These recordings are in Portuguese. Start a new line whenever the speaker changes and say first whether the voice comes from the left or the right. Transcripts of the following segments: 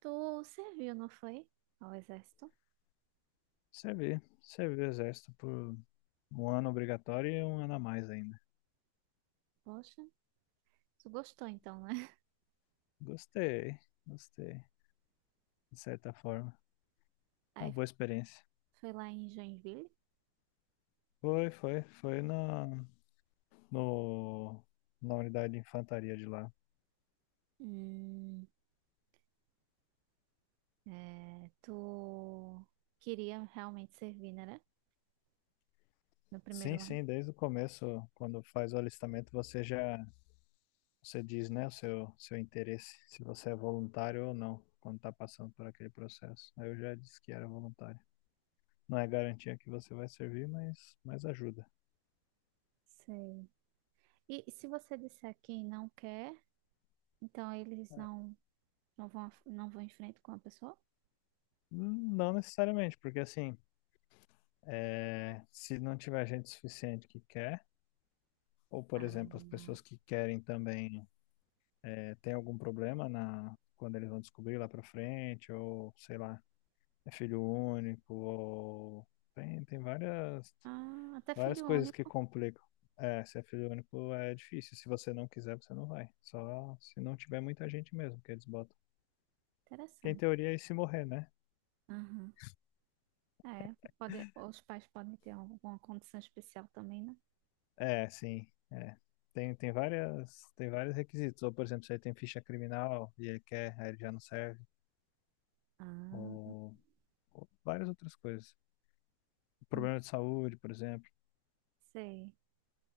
right: Tu serviu, não foi? Ao exército?
left: Servi o exército por um ano obrigatório e um ano a mais ainda.
right: Poxa, tu gostou então, né?
left: Gostei, gostei, de certa forma. Uma
right: Aí
left: boa experiência.
right: foi lá em Joinville.
left: Foi na, no, na unidade de infantaria de lá.
right: Hum, é, tu queria realmente servir, né? No primeiro
left: Sim,
right: ano.
left: sim, desde o começo, quando faz o alistamento, você diz, né, o seu interesse, se você é voluntário ou não, quando tá passando por aquele processo. Aí eu já disse que era voluntário. Não é garantia que você vai servir, mas ajuda.
right: Sei. E se você disser que não quer, então eles não, não vão, não vão em frente com a pessoa?
left: Não necessariamente, porque assim, se não tiver gente suficiente que quer, ou por exemplo, as
right: Ah,
left: pessoas que querem também têm algum problema quando eles vão descobrir lá pra frente, ou sei lá, é filho único, ou tem várias,
right: ah, até
left: várias
right: filho
left: coisas que
right: único.
left: complicam. É, se é filho único é difícil, se você não quiser, você não vai. Só se não tiver muita gente mesmo que eles botam. Que em
right: Interessante.
left: teoria é se morrer, né?
right: Aham. É, pode, os pais podem ter alguma condição especial também, né?
left: É, sim. É. Tem vários requisitos. Ou, por exemplo, se ele tem ficha criminal e ele quer, aí ele já não serve.
right: Ah,
left: Ou, ou várias outras coisas. Problema de saúde, por exemplo.
right: sei.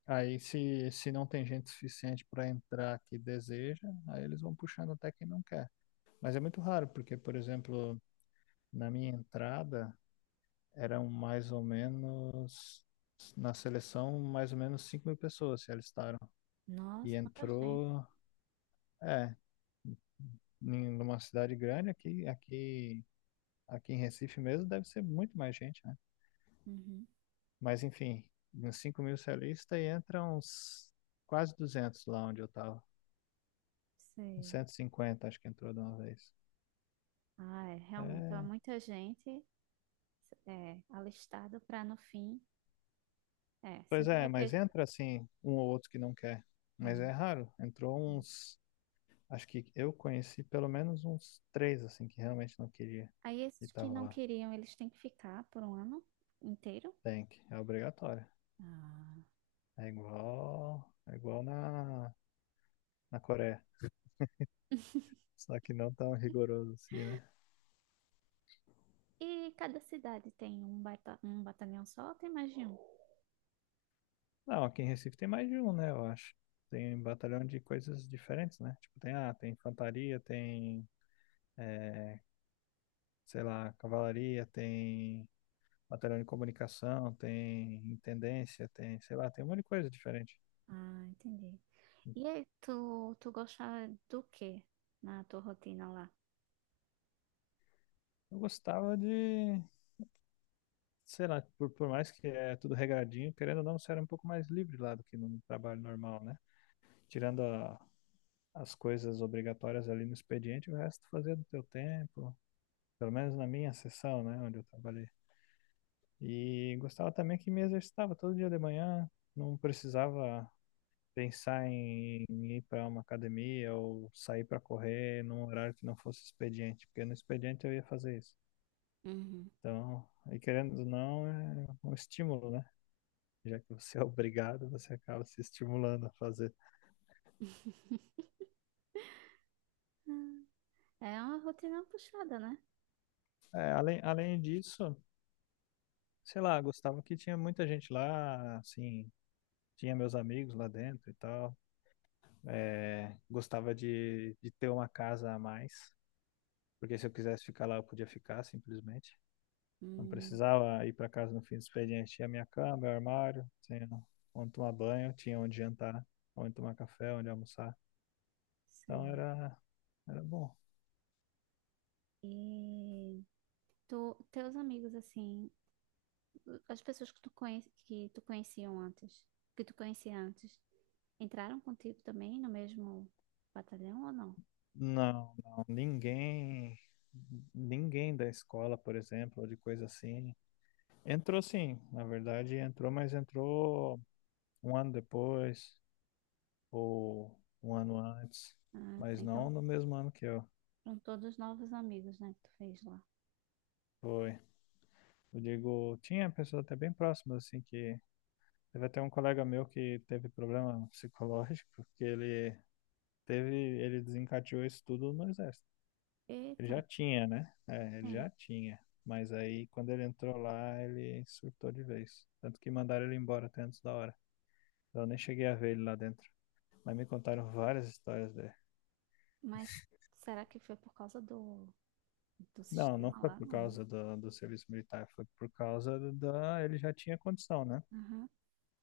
left: Aí, se não tem gente suficiente para entrar que deseja, aí eles vão puxando até quem não quer. Mas é muito raro, porque, por exemplo, na minha entrada, eram mais ou menos, na seleção, mais ou menos 5.000 pessoas se alistaram. E
right: Nossa, quanta gente.
left: entrou, é, numa cidade grande aqui em Recife mesmo, deve ser muito mais gente, né?
right: Uhum.
left: Mas enfim, uns 5.000 celistas e entra uns quase 200 lá onde eu tava. Uns
right: Sei.
left: 150 acho que entrou de uma vez.
right: Ah, é, realmente. Então, é
left: É,
right: muita gente é, alistado para no fim. É,
left: pois
right: sempre
left: é,
right: vai
left: mas
right: ter.
left: entra assim um ou outro que não quer.
right: Ah,
left: Mas é raro.
right: sim.
left: Acho que eu conheci pelo menos uns três assim que realmente não queria
right: Aí,
left: e
right: esses que
left: tava
right: não
left: lá.
right: queriam, eles têm que ficar por um ano inteiro.
left: É obrigatório.
right: Ah.
left: É igual na Coreia. Só que não tão rigoroso assim, né?
right: E cada cidade tem um, bata um batalhão só ou tem mais de um?
left: Não, aqui em Recife tem mais de um, né? Eu acho. Tem um batalhão de coisas diferentes, né? Tipo, tem infantaria, tem, eh, sei lá, cavalaria, tem batalhão de comunicação, tem intendência, tem, sei lá, tem um monte de coisa diferente.
right: Ah, entendi. E aí, tu gostava do quê na tua rotina lá?
left: Eu gostava de, sei lá, por mais que é tudo regradinho, querendo ou não, você era um pouco mais livre lá do que num trabalho normal, né? Tirando as coisas obrigatórias ali no expediente, o resto fazia do teu tempo, pelo menos na minha seção, né, onde eu trabalhei. E gostava também que me exercitava todo dia de manhã, não precisava pensar em ir para uma academia ou sair para correr num horário que não fosse expediente, porque no expediente eu ia fazer isso.
right: Uhum.
left: Então, e querendo ou não, é um estímulo, né? Já que você é obrigado, você acaba se estimulando a fazer.
right: Ah, é uma rotina puxada, né?
left: É, além disso, sei lá, gostava que tinha muita gente lá, assim, tinha meus amigos lá dentro e tal. É, gostava de ter uma casa a mais, porque se eu quisesse ficar lá, eu podia ficar simplesmente. Não
right: Hum,
left: precisava ir para casa no fim do expediente. Tinha minha cama, meu armário, tinha onde tomar banho, tinha onde jantar, onde tomar café, onde almoçar. Então
right: sei.
left: era bom.
right: E tu, teus amigos, assim, as pessoas que que que tu conhecia antes, entraram contigo também no mesmo batalhão ou não?
left: Não, não, ninguém da escola, por exemplo, ou de coisa assim. Entrou sim, na verdade entrou, mas entrou um ano depois, ou um ano antes,
right: Ah,
left: mas
right: tá.
left: não
right: Então,
left: no mesmo ano que eu.
right: são todos novos amigos, né, que tu fez lá.
left: Foi. Eu digo, tinha pessoas até bem próximas, assim, que teve até um colega meu que teve problema psicológico, porque teve, ele desencadeou isso tudo no exército. Ele
right: Eita,
left: já tinha, né? É, ele
right: sim.
left: já tinha. Mas aí, quando ele entrou lá, ele surtou de vez. Tanto que mandaram ele embora até antes da hora. Eu nem cheguei a ver ele lá dentro. Mas me contaram várias histórias dele.
right: Mas será que foi por causa do
left: Não, não
right: sistema
left: foi
right: lá?
left: por
right: Não.
left: causa do serviço militar, foi por causa da. Ele já tinha condição, né?
right: Aham,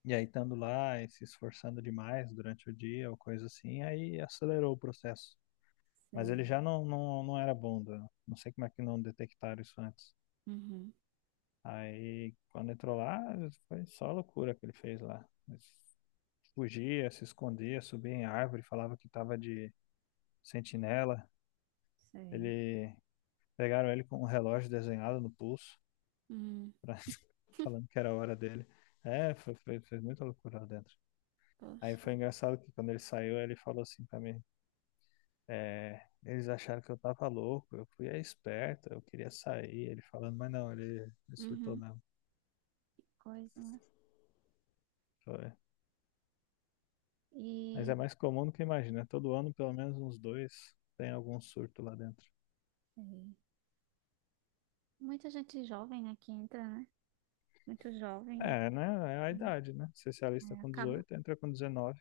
left: E aí, estando lá e se esforçando demais durante o dia ou coisa assim, aí acelerou o processo. Mas
right: sei.
left: ele já não era bom, não sei como é que não detectaram isso antes.
right: Uhum,
left: Aí, quando entrou lá, foi só loucura que ele fez lá. Ele fugia, se escondia, subia em árvore, falava que estava de sentinela.
right: sei.
left: Ele Pegaram ele com um relógio desenhado no pulso.
right: Hum,
left: pra- Falando que era a hora dele. É, fez muita loucura lá dentro. Aí
right: poxa.
left: foi engraçado que quando ele saiu, ele falou assim pra mim, eles acharam que eu tava louco, eu fui a esperta, eu queria sair, ele falando, mas não, ele surtou
right: Uhum,
left: mesmo.
right: coisa, né?
left: Foi. Mas
right: E
left: é mais comum do que imagina, né? Todo ano pelo menos uns dois tem algum surto lá dentro.
right: sei. Muita gente jovem aqui entra, né? Muito jovem,
left: É, né? É a idade, né? Você se alista
right: é,
left: com 18, entra com 19.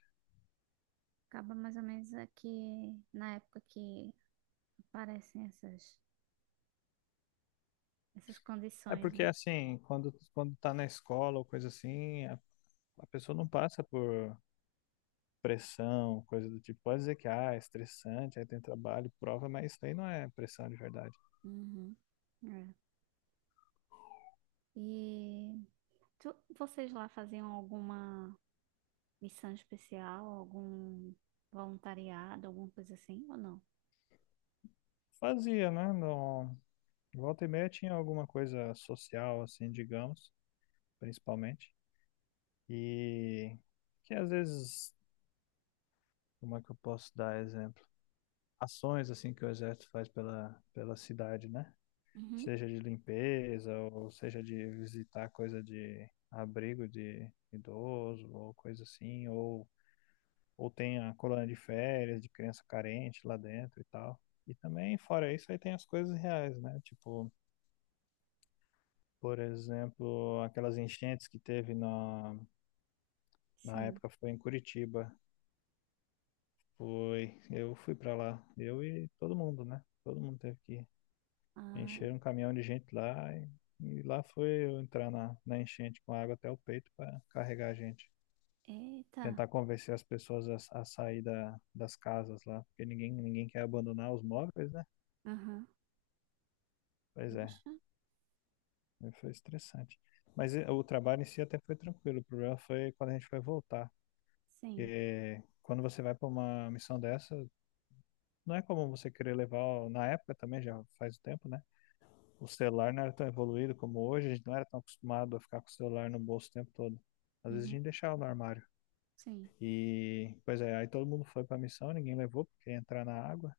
right: acaba mais ou menos aqui na época que aparecem essas
left: É
right: condições,
left: porque,
right: né?
left: assim, quando tá na escola ou coisa assim, a pessoa não passa por pressão, coisa do tipo. Pode dizer que ah, é estressante, aí tem trabalho, prova, mas isso aí não é pressão de verdade.
right: Uhum. É. E vocês lá faziam alguma missão especial, algum voluntariado, alguma coisa assim, ou não?
left: Fazia, né? No... Volta e meia tinha alguma coisa social, assim, digamos, principalmente. E que às vezes, como é que eu posso dar exemplo? Ações, assim, que o exército faz pela cidade, né?
right: Uhum.
left: Seja de limpeza, ou seja de visitar coisa de abrigo de idoso, ou coisa assim, ou tem a colônia de férias de criança carente lá dentro e tal. E também, fora isso, aí tem as coisas reais, né? Tipo, por exemplo, aquelas enchentes que teve na
right: Sim.
left: época foi em Curitiba. Foi, eu fui pra lá, eu e todo mundo, né? Todo mundo teve que
right: Ah,
left: encher um caminhão de gente lá e lá foi eu entrar na enchente com água até o peito para carregar a gente.
right: eita.
left: Tentar convencer as pessoas a sair das casas lá, porque ninguém quer abandonar os móveis, né?
right: Aham.
left: Pois é.
right: Poxa.
left: Aí foi estressante. Mas o trabalho em si até foi tranquilo. O problema foi quando a gente foi voltar.
right: Sim,
left: E quando você vai para uma missão dessa, não é como você querer levar. Na época também, já faz o tempo, né? O celular não era tão evoluído como hoje. A gente não era tão acostumado a ficar com o celular no bolso o tempo todo. Às vezes a
right: Uhum.
left: gente deixava no armário.
right: Sim.
left: E, pois é, aí todo mundo foi para a missão, ninguém levou, porque ia entrar na água.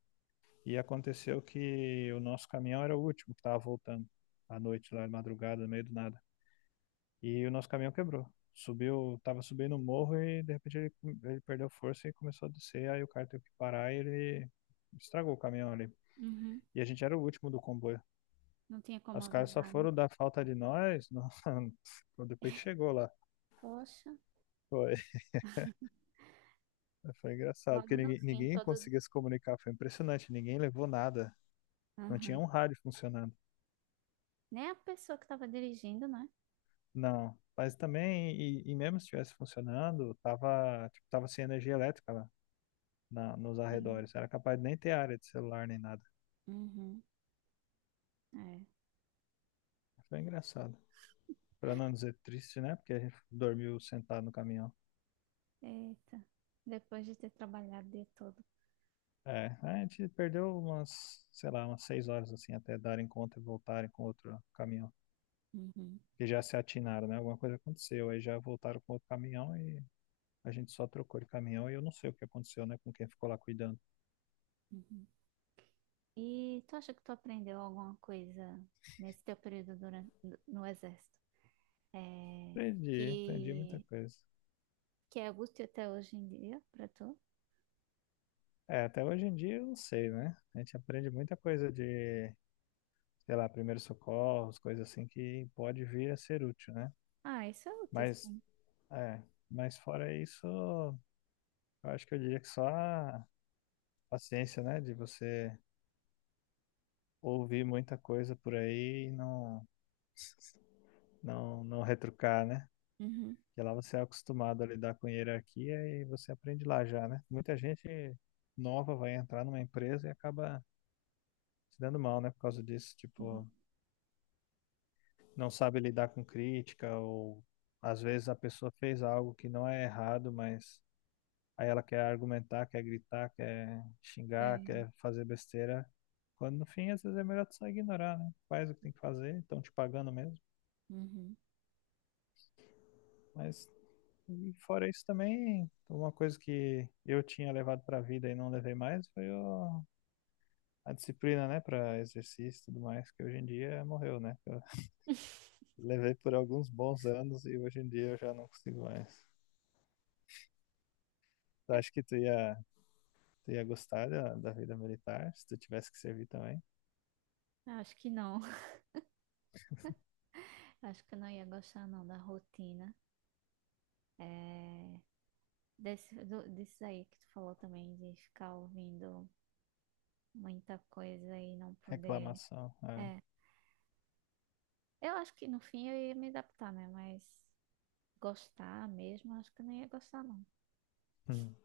left: E aconteceu que o nosso caminhão era o último que estava voltando à noite, lá de madrugada, no meio do nada. E o nosso caminhão quebrou. Subiu, tava subindo o morro e de repente ele perdeu força e começou a descer. Aí o cara teve que parar e ele estragou o caminhão ali.
right: Uhum.
left: E a gente era o último do comboio.
right: Não tinha como
left: Os caras só
right: avisar, né?
left: foram dar falta de nós depois que chegou lá.
right: Poxa.
left: Foi, foi engraçado,
right: Logo
left: porque
right: no
left: ninguém,
right: fim,
left: ninguém
right: todos.
left: conseguia se comunicar. Foi impressionante, ninguém levou nada. Não tinha
right: Aham.
left: um rádio funcionando.
right: Nem a pessoa que estava dirigindo, né?
left: Não. Mas também, e mesmo se estivesse funcionando, tava, tipo, tava sem energia elétrica lá nos
right: Sim.
left: arredores. Era capaz de nem ter área de celular nem nada.
right: Uhum. É.
left: Foi engraçado. Pra não dizer triste, né? Porque a gente dormiu sentado no caminhão.
right: Eita, depois de ter trabalhado o dia todo.
left: É, a gente perdeu umas, sei lá, umas 6 horas assim, até darem conta e voltarem com outro caminhão.
right: Uhum.
left: Que já se atinaram, né? Alguma coisa aconteceu. Aí já voltaram com outro caminhão e a gente só trocou de caminhão e eu não sei o que aconteceu, né? Com quem ficou lá cuidando.
right: Uhum. E tu acha que tu aprendeu alguma coisa nesse teu período no exército? É,
left: Aprendi, aprendi muita
right: que,
left: coisa.
right: que é útil até hoje em dia pra tu?
left: É, até hoje em dia eu não sei, né? A gente aprende muita coisa de, sei lá, primeiros socorros, coisas assim que pode vir a ser útil, né?
right: Ah, isso é útil,
left: Mas
right: sim.
left: É, mas fora isso, eu acho que eu diria que só a paciência, né, de você ouvir muita coisa por aí e não retrucar, né?
right: Uhum.
left: Porque lá você é acostumado a lidar com hierarquia e você aprende lá já, né? Muita gente nova vai entrar numa empresa e acaba se dando mal, né, por causa disso,
right: Uhum.
left: tipo, não sabe lidar com crítica ou às vezes a pessoa fez algo que não é errado, mas aí ela quer argumentar, quer gritar, quer xingar,
right: Sim.
left: quer fazer besteira. Quando no fim, às vezes é melhor tu só ignorar, né? Faz o que tem que fazer, estão te pagando mesmo.
right: Uhum.
left: Mas e fora isso também, uma coisa que eu tinha levado pra vida e não levei mais foi a disciplina, né, pra exercício e tudo mais, que hoje em dia morreu, né? Eu levei por alguns bons anos e hoje em dia eu já não consigo mais. Tu acha que tu ia gostar da vida militar se tu tivesse que servir também?
right: Eu acho que não. Acho que eu não ia gostar não da rotina. É, disso aí que tu falou também, de ficar ouvindo muita coisa e não poder.
left: Reclamação. É.
right: É, eu acho que no fim eu ia me adaptar, né? Mas gostar mesmo, acho que eu não ia gostar, não.
left: Hum.